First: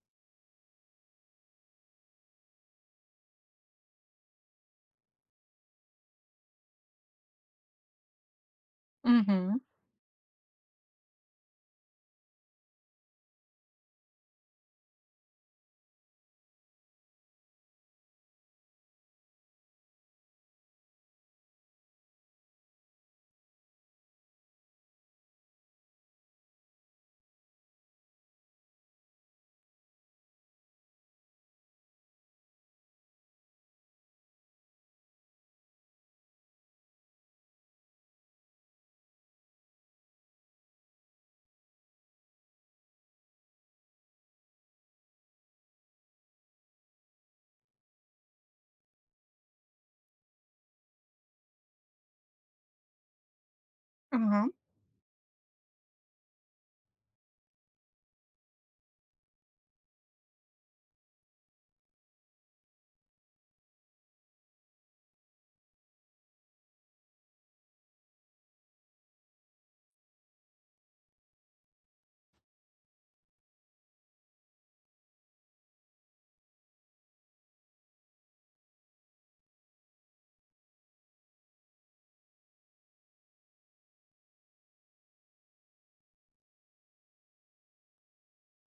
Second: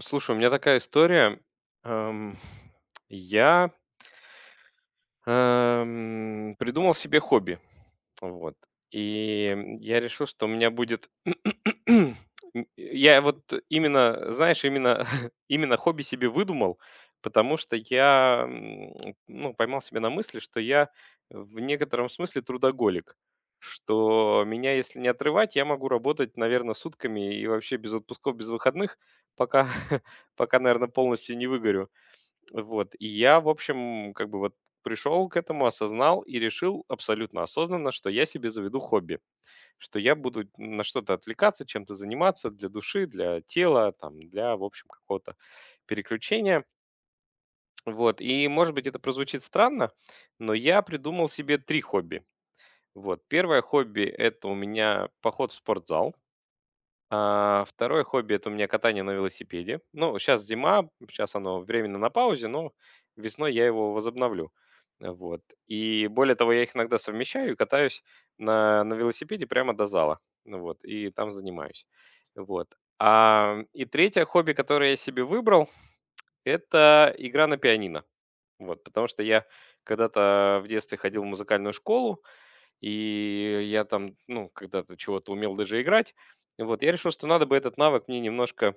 Слушай, у меня такая история. Эм, я придумал себе хобби. Вот. И, Мгм. я решил, что у меня будет м, я вот именно, знаешь, именно именно хобби себе выдумал, потому что я, ну, поймал себя на мысли, что я в некотором смысле трудоголик. Что меня, если не отрывать, я могу работать, наверное, сутками и вообще без отпусков, без выходных, пока пока, наверное, полностью не выгорю. Вот, и я, в общем, как бы вот пришел к этому, осознал и решил абсолютно осознанно, что я себе заведу хобби, что я буду на что-то отвлекаться, чем-то заниматься для души, для тела, там, для, в общем, какого-то переключения. Вот, и, может быть, это прозвучит странно, но я придумал себе 3 хобби. Вот, первое хобби – Ага. это у меня поход в спортзал. А, второе хобби – это у меня катание на велосипеде. Ну, сейчас зима, сейчас оно временно на паузе, но весной я его возобновлю. Вот. И более того, я их иногда совмещаю и катаюсь на велосипеде прямо до зала. Ну вот. И там занимаюсь. Вот. А, и третье хобби, которое я себе выбрал, это игра на пианино. Вот, потому что я когда-то в детстве ходил в музыкальную школу, и я там, ну, когда-то чего-то умел даже играть. Вот, я решил, что надо бы этот навык мне немножко,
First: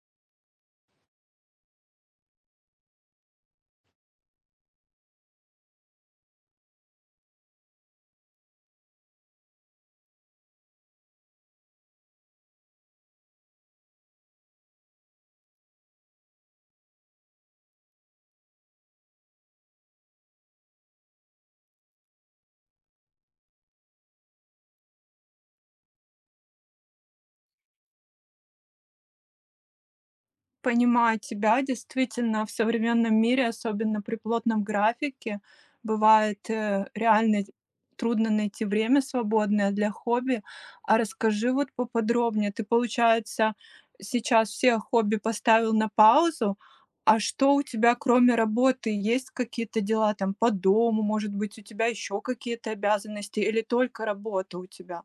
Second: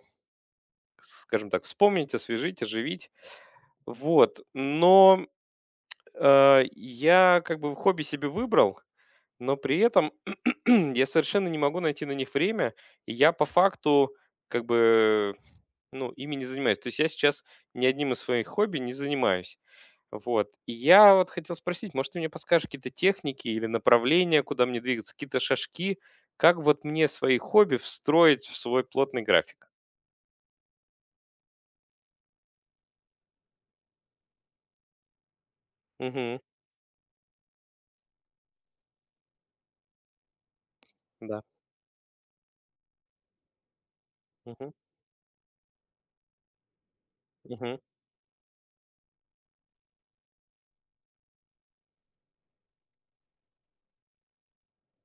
скажем так, вспомнить, освежить, оживить. Вот, но я как бы хобби себе выбрал, но при этом я совершенно не могу найти на них время, и я по факту как бы, ну, ими не занимаюсь. То есть я сейчас ни одним из своих хобби не занимаюсь. Вот. И я вот хотел спросить, может, ты мне подскажешь какие-то техники или направления, куда мне двигаться, какие-то шажки, как вот мне свои хобби встроить в свой плотный график? Понимаю тебя. Действительно, в современном мире, особенно при плотном графике, Мгм. бывает реально трудно найти время свободное для хобби. А Да. расскажи вот поподробнее. Ты, получается, сейчас Мгм. все хобби поставил на паузу, а что у Мгм. тебя, кроме работы, есть какие-то дела там по дому, может быть, у тебя еще какие-то обязанности или только работа у тебя?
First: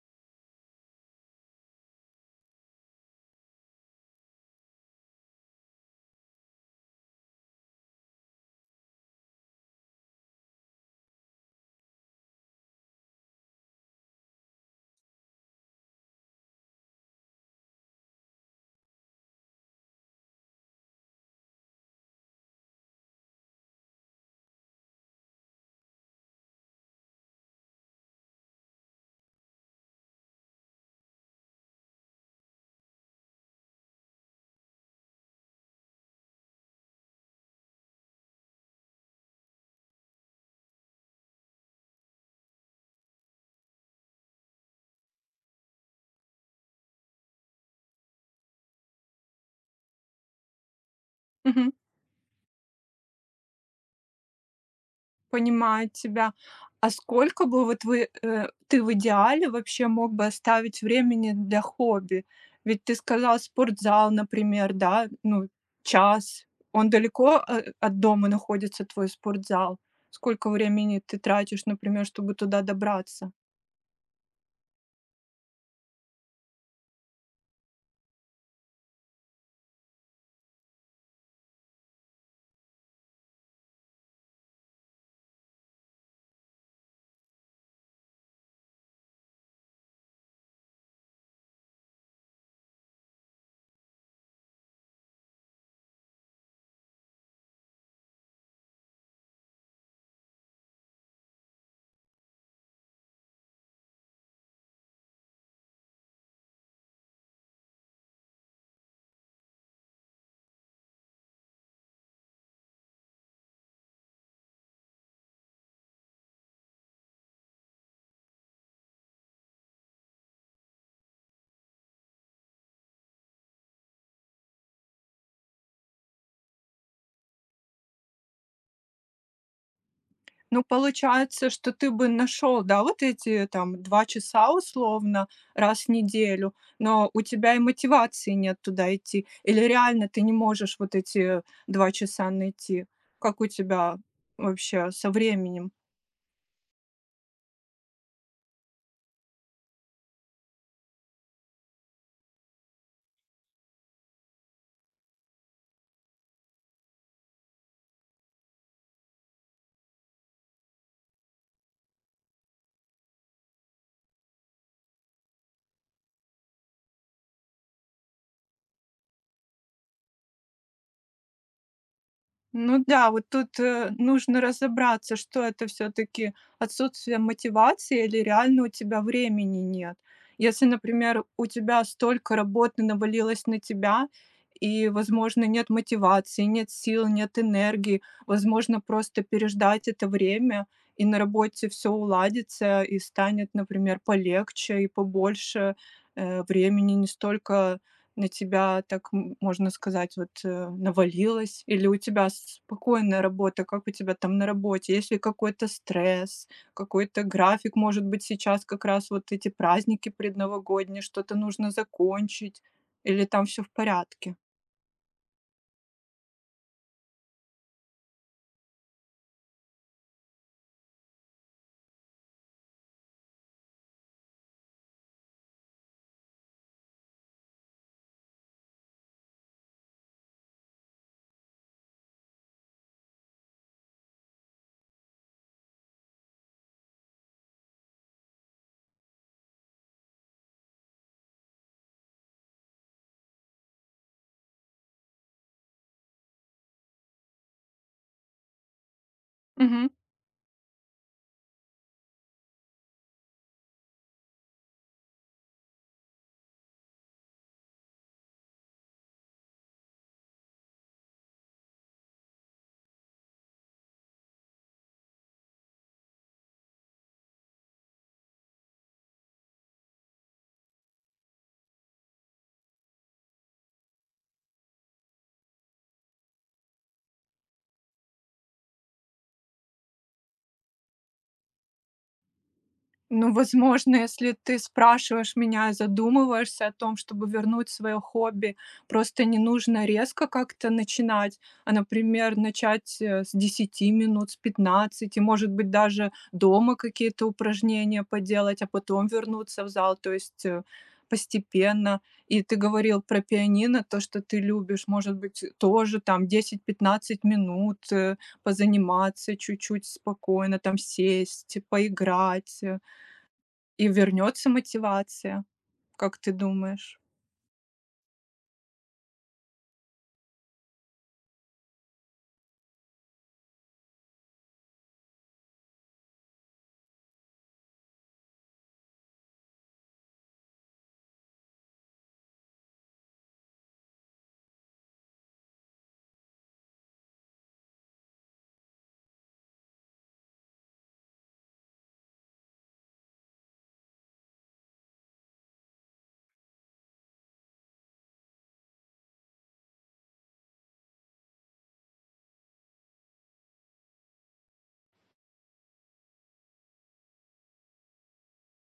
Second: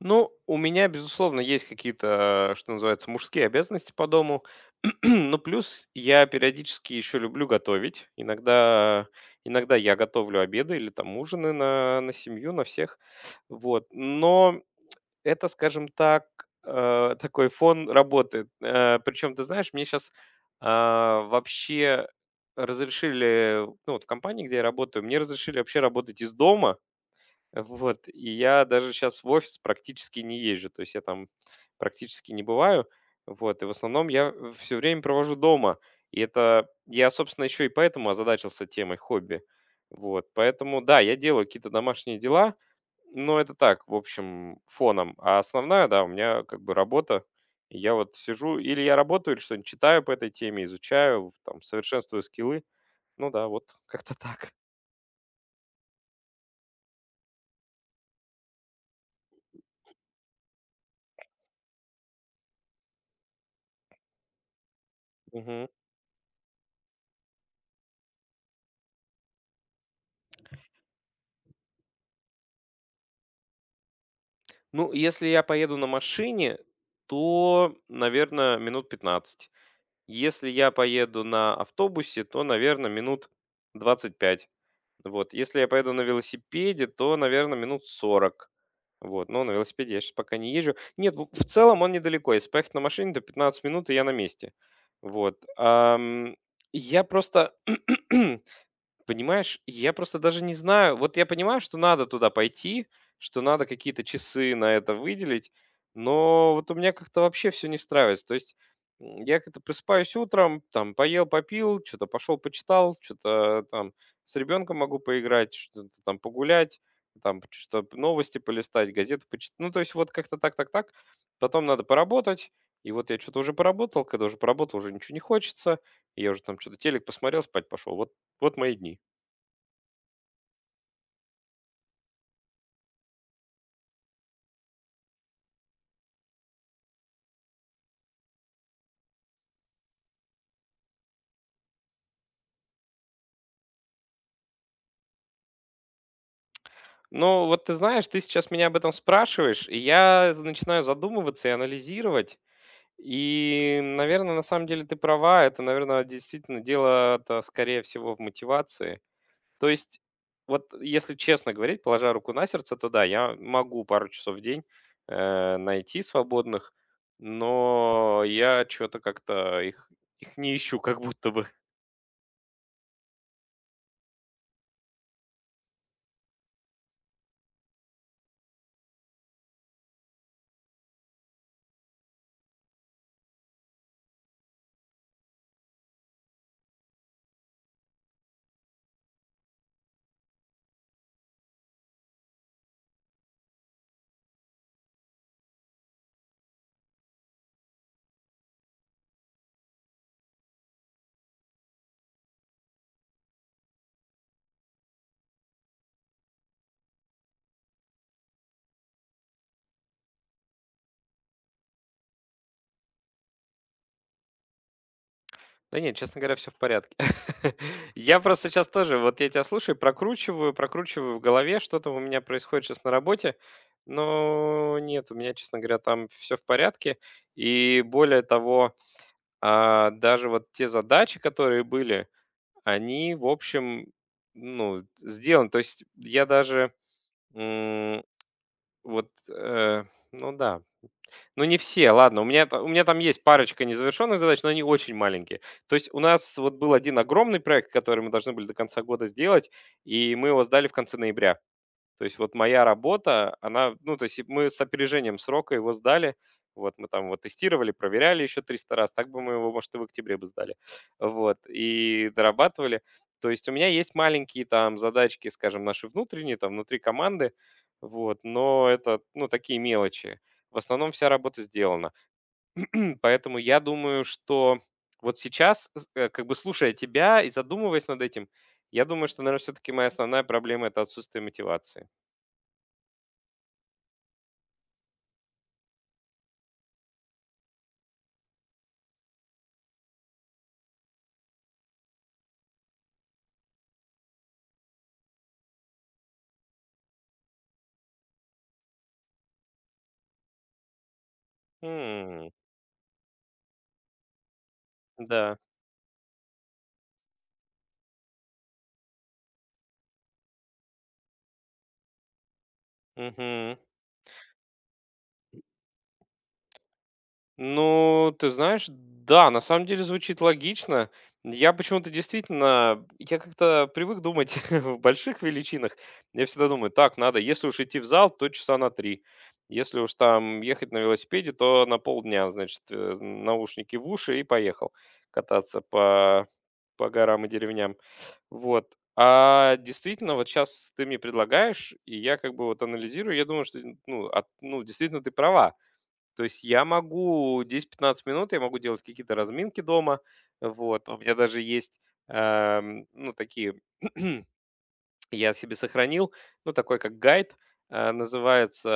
Ну, у меня, безусловно, есть какие-то, что называется, мужские обязанности по дому. Ну, плюс я периодически еще люблю готовить. Иногда я готовлю обеды или там ужины на семью, на всех. Вот. Но это, скажем так, э, такой фон работы. Причем, ты знаешь, мне сейчас вообще разрешили, ну вот в компании, где я работаю, мне разрешили вообще работать из дома, вот, и я даже сейчас в офис практически не езжу, то есть я там практически не бываю, вот, и в основном я все время провожу дома, и это, я, собственно, еще и поэтому озадачился темой хобби, вот, поэтому, да, я делаю какие-то домашние дела, но это так, в общем, фоном, а основная, да, у меня как бы работа, и я вот сижу, или я работаю, или что-нибудь читаю по этой теме, изучаю, там, совершенствую скиллы, ну да, вот, как-то так. Понимаю тебя. А сколько бы вот ты в идеале вообще мог бы оставить времени для хобби? Ведь ты сказал спортзал, например, да, ну, час. Он далеко от дома находится, твой спортзал? Сколько времени ты тратишь, например, чтобы туда добраться? Ну, если я поеду на машине, то, наверное, минут 15. Если я поеду на автобусе, то, наверное, минут 25. Вот. Если я поеду на велосипеде, то, наверное, минут 40. Вот. Но на велосипеде я сейчас пока не езжу. Нет, в целом он недалеко. Если поехать на машине, то 15 минут, и я на месте. Вот. Я просто понимаешь, я просто даже не знаю. Вот я понимаю, что надо туда пойти, что надо какие-то часы на это выделить, но вот у меня как-то вообще все не встраивается. То есть я как-то просыпаюсь утром, там поел, попил, что-то пошел, почитал, что-то там с ребенком могу поиграть, что-то там погулять, там что новости полистать, газету почитать. Ну, то есть вот как-то так. Потом надо поработать. И вот я что-то уже поработал, когда уже поработал, уже ничего не хочется. Я уже там что-то телек посмотрел, спать пошел. Вот, вот мои дни. Ну, получается, что ты бы нашел, да, вот эти там 2 часа условно раз в неделю, но у тебя и мотивации нет туда идти. Или реально ты не можешь вот эти 2 часа найти? Как у тебя вообще со временем? Ну, вот ты знаешь, ты сейчас меня об этом спрашиваешь, и я начинаю задумываться и анализировать. И, наверное, на самом деле ты права, это, наверное, действительно дело-то, скорее всего, в мотивации. То есть, вот если честно говорить, положа руку на сердце, то да, я могу пару часов в день найти свободных, но я что-то как-то их не ищу, как будто бы. Ну да, вот тут, нужно разобраться, что это все таки отсутствие мотивации или реально у тебя времени нет. Если, например, у тебя столько работы навалилось на тебя и, возможно, нет мотивации, нет сил, нет энергии, возможно, просто переждать это время, и на работе все уладится, и станет, например, полегче и побольше, времени, не столько на тебя так, можно сказать, вот, навалилось? Или у тебя спокойная работа? Как у тебя там на работе? Есть ли какой-то стресс, какой-то график? Может быть, сейчас как раз вот эти праздники предновогодние, что-то нужно закончить? Или там все в порядке? Да нет, честно говоря, все в порядке. Я просто сейчас тоже, вот я тебя слушаю, прокручиваю в голове, что там у меня происходит сейчас на работе. Но нет, у меня, честно говоря, там все в порядке. И более того, даже вот те задачи, которые были, они, в общем, ну, сделаны. То есть я даже, м, вот, э, ну да, ну, не все, ладно. У меня, у меня там есть парочка незавершенных задач, но они очень маленькие. То есть у нас вот был один огромный проект, который мы должны были до конца года сделать, и мы его сдали в конце ноября. То есть вот моя работа, она, ну, то есть и мы с опережением срока его сдали, вот мы там вот тестировали, проверяли еще 300 раз, так бы мы его, может, и в октябре бы сдали, вот, и дорабатывали. То есть у меня есть маленькие там задачки, скажем, наши внутренние, там, внутри команды, вот, но это, ну, такие мелочи. В основном вся работа сделана. Поэтому я думаю, что вот сейчас, как бы слушая тебя и задумываясь над этим, я думаю, что, наверное, все-таки моя основная проблема – это отсутствие мотивации. Ну, возможно, если ты спрашиваешь меня, и задумываешься о том, чтобы вернуть свое хобби, просто не нужно резко как-то начинать, а, например, начать с 10 минут, с 15, может быть, даже дома какие-то упражнения поделать, а потом вернуться в зал, то есть постепенно. М, И ты говорил про пианино, то, что ты любишь, может да, быть, тоже там 10-15 минут позаниматься чуть-чуть спокойно, там сесть, поиграть. Мгм. И вернется мотивация, как ты думаешь? Ну, ты знаешь, да, на самом деле звучит логично. Я почему-то действительно, я как-то привык думать в больших величинах. Я всегда думаю, так, надо, если уж идти в зал, то часа на три. Если уж там ехать на велосипеде, то на полдня, значит, наушники в уши и поехал кататься по горам и деревням. Вот. А действительно, вот сейчас ты мне предлагаешь, и я как бы вот анализирую, я думаю, что, ну, ну, действительно, ты права. То есть я могу 10-15 минут, я могу делать какие-то разминки дома, вот. У меня даже есть, ну, такие я себе сохранил, ну, такой как гайд, называется,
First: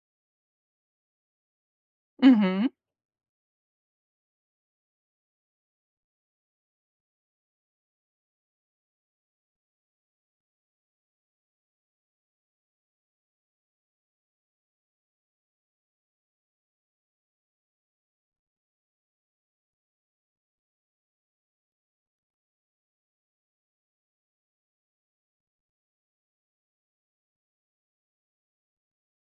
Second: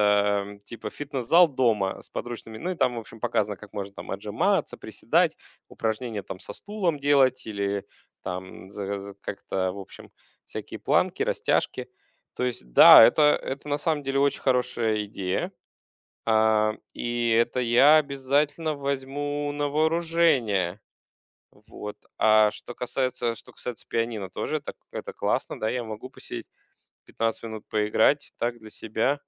типа "Фитнес-зал дома" с подручными. Мгм. Ну, и там, в общем, показано, как можно там отжиматься, приседать, упражнения там со стулом делать или там за как-то, в общем, всякие планки, растяжки. То есть, да, это на самом деле очень хорошая идея, и это я обязательно возьму на вооружение. Вот. А что касается пианино, тоже это классно, да, я могу посидеть 15 минут поиграть так для себя.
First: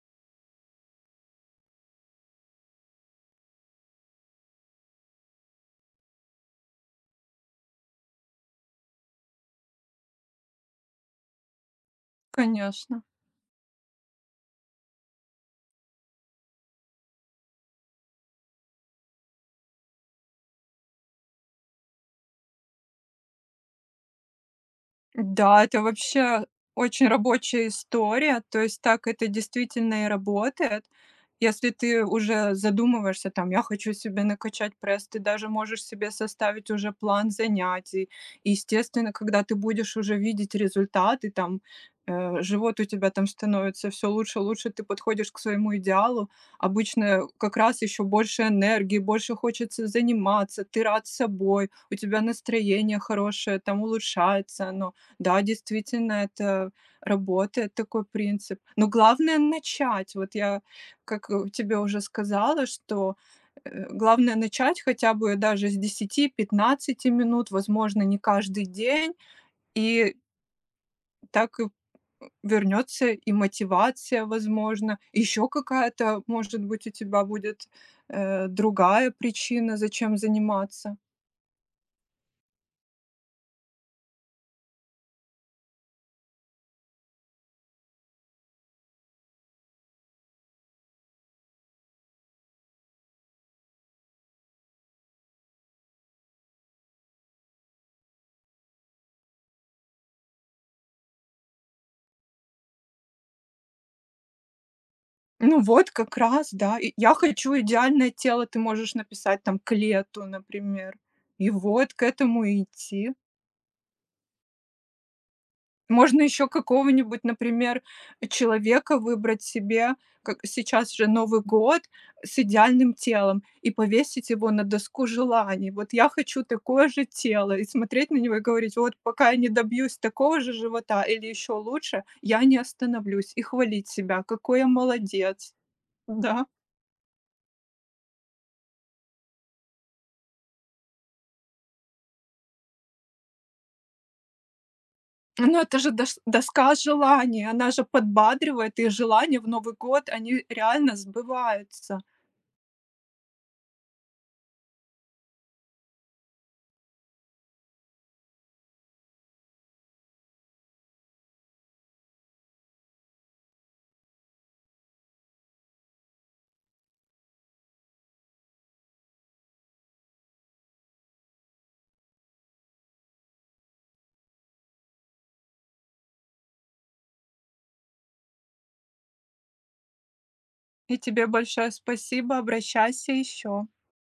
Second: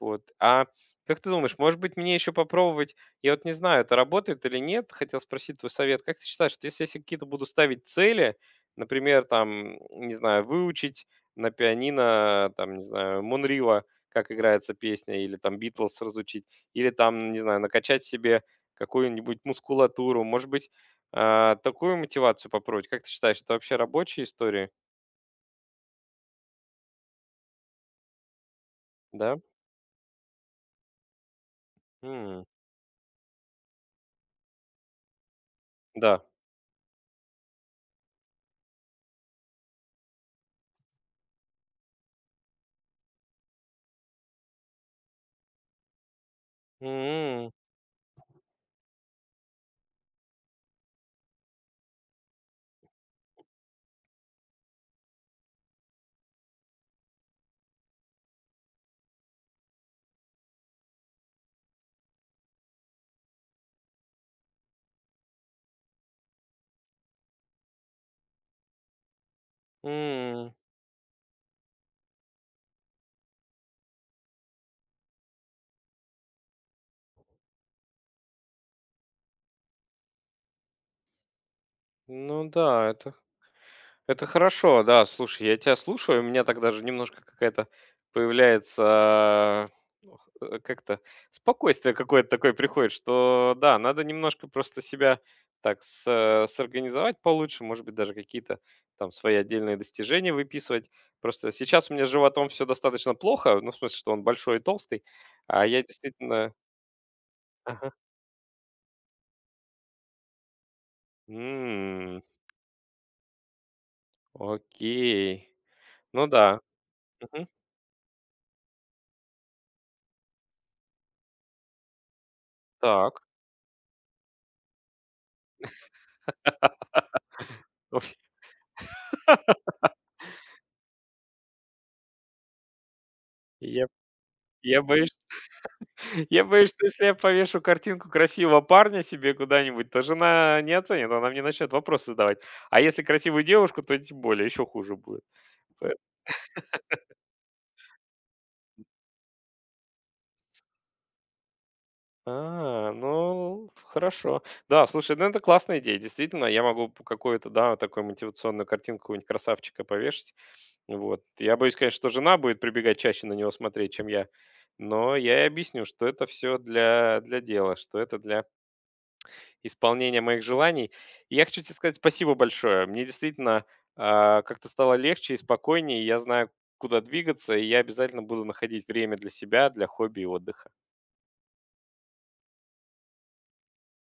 Вот. А как ты думаешь, может быть, мне еще попробовать? Я вот не знаю, это работает или нет. Хотел спросить твой совет. Как ты считаешь, вот если я себе какие-то буду ставить цели, например, там, не знаю, выучить на пианино, там, не Конечно. знаю, Монрива, как играется песня, или там Битлз разучить, или там, не знаю, накачать себе какую-нибудь мускулатуру, может быть, такую мотивацию попробовать. Как ты считаешь, это вообще рабочая история? Да, это вообще очень рабочая история. То есть так это Да? действительно и работает. Если ты М, уже задумываешься, там, я хочу себе накачать пресс, ты даже можешь себе Да. составить уже план занятий. И, естественно, когда ты будешь уже видеть результаты, там, живот у тебя там становится все лучше, лучше ты подходишь к своему идеалу. Обычно М, как раз еще больше энергии, больше хочется заниматься, ты рад собой, у тебя настроение хорошее, там улучшается оно. Да, действительно, это работает такой принцип. Но главное начать. Вот я, как, тебе уже сказала, что, главное начать хотя бы даже с 10-15 минут, возможно, не каждый день. И м. так и вернется и мотивация, возможно. Еще какая-то, может быть, у тебя будет, другая причина, зачем заниматься. Ну да, это хорошо, да. Слушай, я тебя слушаю, у меня так даже немножко какая-то появляется, ох, как-то спокойствие какое-то такое приходит, что да, надо немножко просто себя так сорганизовать получше, может быть, даже какие-то там свои отдельные достижения выписывать. Просто сейчас у меня с животом все достаточно плохо, ну, в смысле, что он большой и толстый, Ну а я вот как действительно... раз, да. И я хочу Ага. идеальное тело, ты можешь написать там к лету, например. И вот к М, этому и идти. окей. Можно Ну еще да. какого-нибудь, Мгм. например, человека выбрать себе, как сейчас же Новый год, с идеальным Так. телом и повесить его на доску желаний. Вот я хочу такое же тело и Ой, смотреть на него и говорить, вот пока я не добьюсь такого же живота или еще лучше, я не остановлюсь и я хвалить себя, какой я я боюсь молодец. я Да. боюсь, что если я повешу картинку красивого парня себе куда-нибудь, то жена не оценит, она мне начнет вопросы задавать. А если красивую девушку, то тем более еще хуже будет. Ну, это же Пэ дош доска желаний, она же подбадривает, и желания в Новый год, они реально сбываются. Ну, хорошо. Да, слушай, ну это классная идея. Действительно, я могу п какую-то, да, вот такую мотивационную картинку какого-нибудь красавчика повешать. Вот. Я боюсь, конечно, что жена будет прибегать чаще на него смотреть, чем я. Но я ей объясню, что это все для дела, что это для исполнения моих желаний. И я хочу тебе сказать спасибо большое. Мне действительно как-то стало легче и спокойнее. И я знаю, куда двигаться, и я обязательно буду находить время для себя, для хобби и отдыха. И тебе большое спасибо, обращайся еще.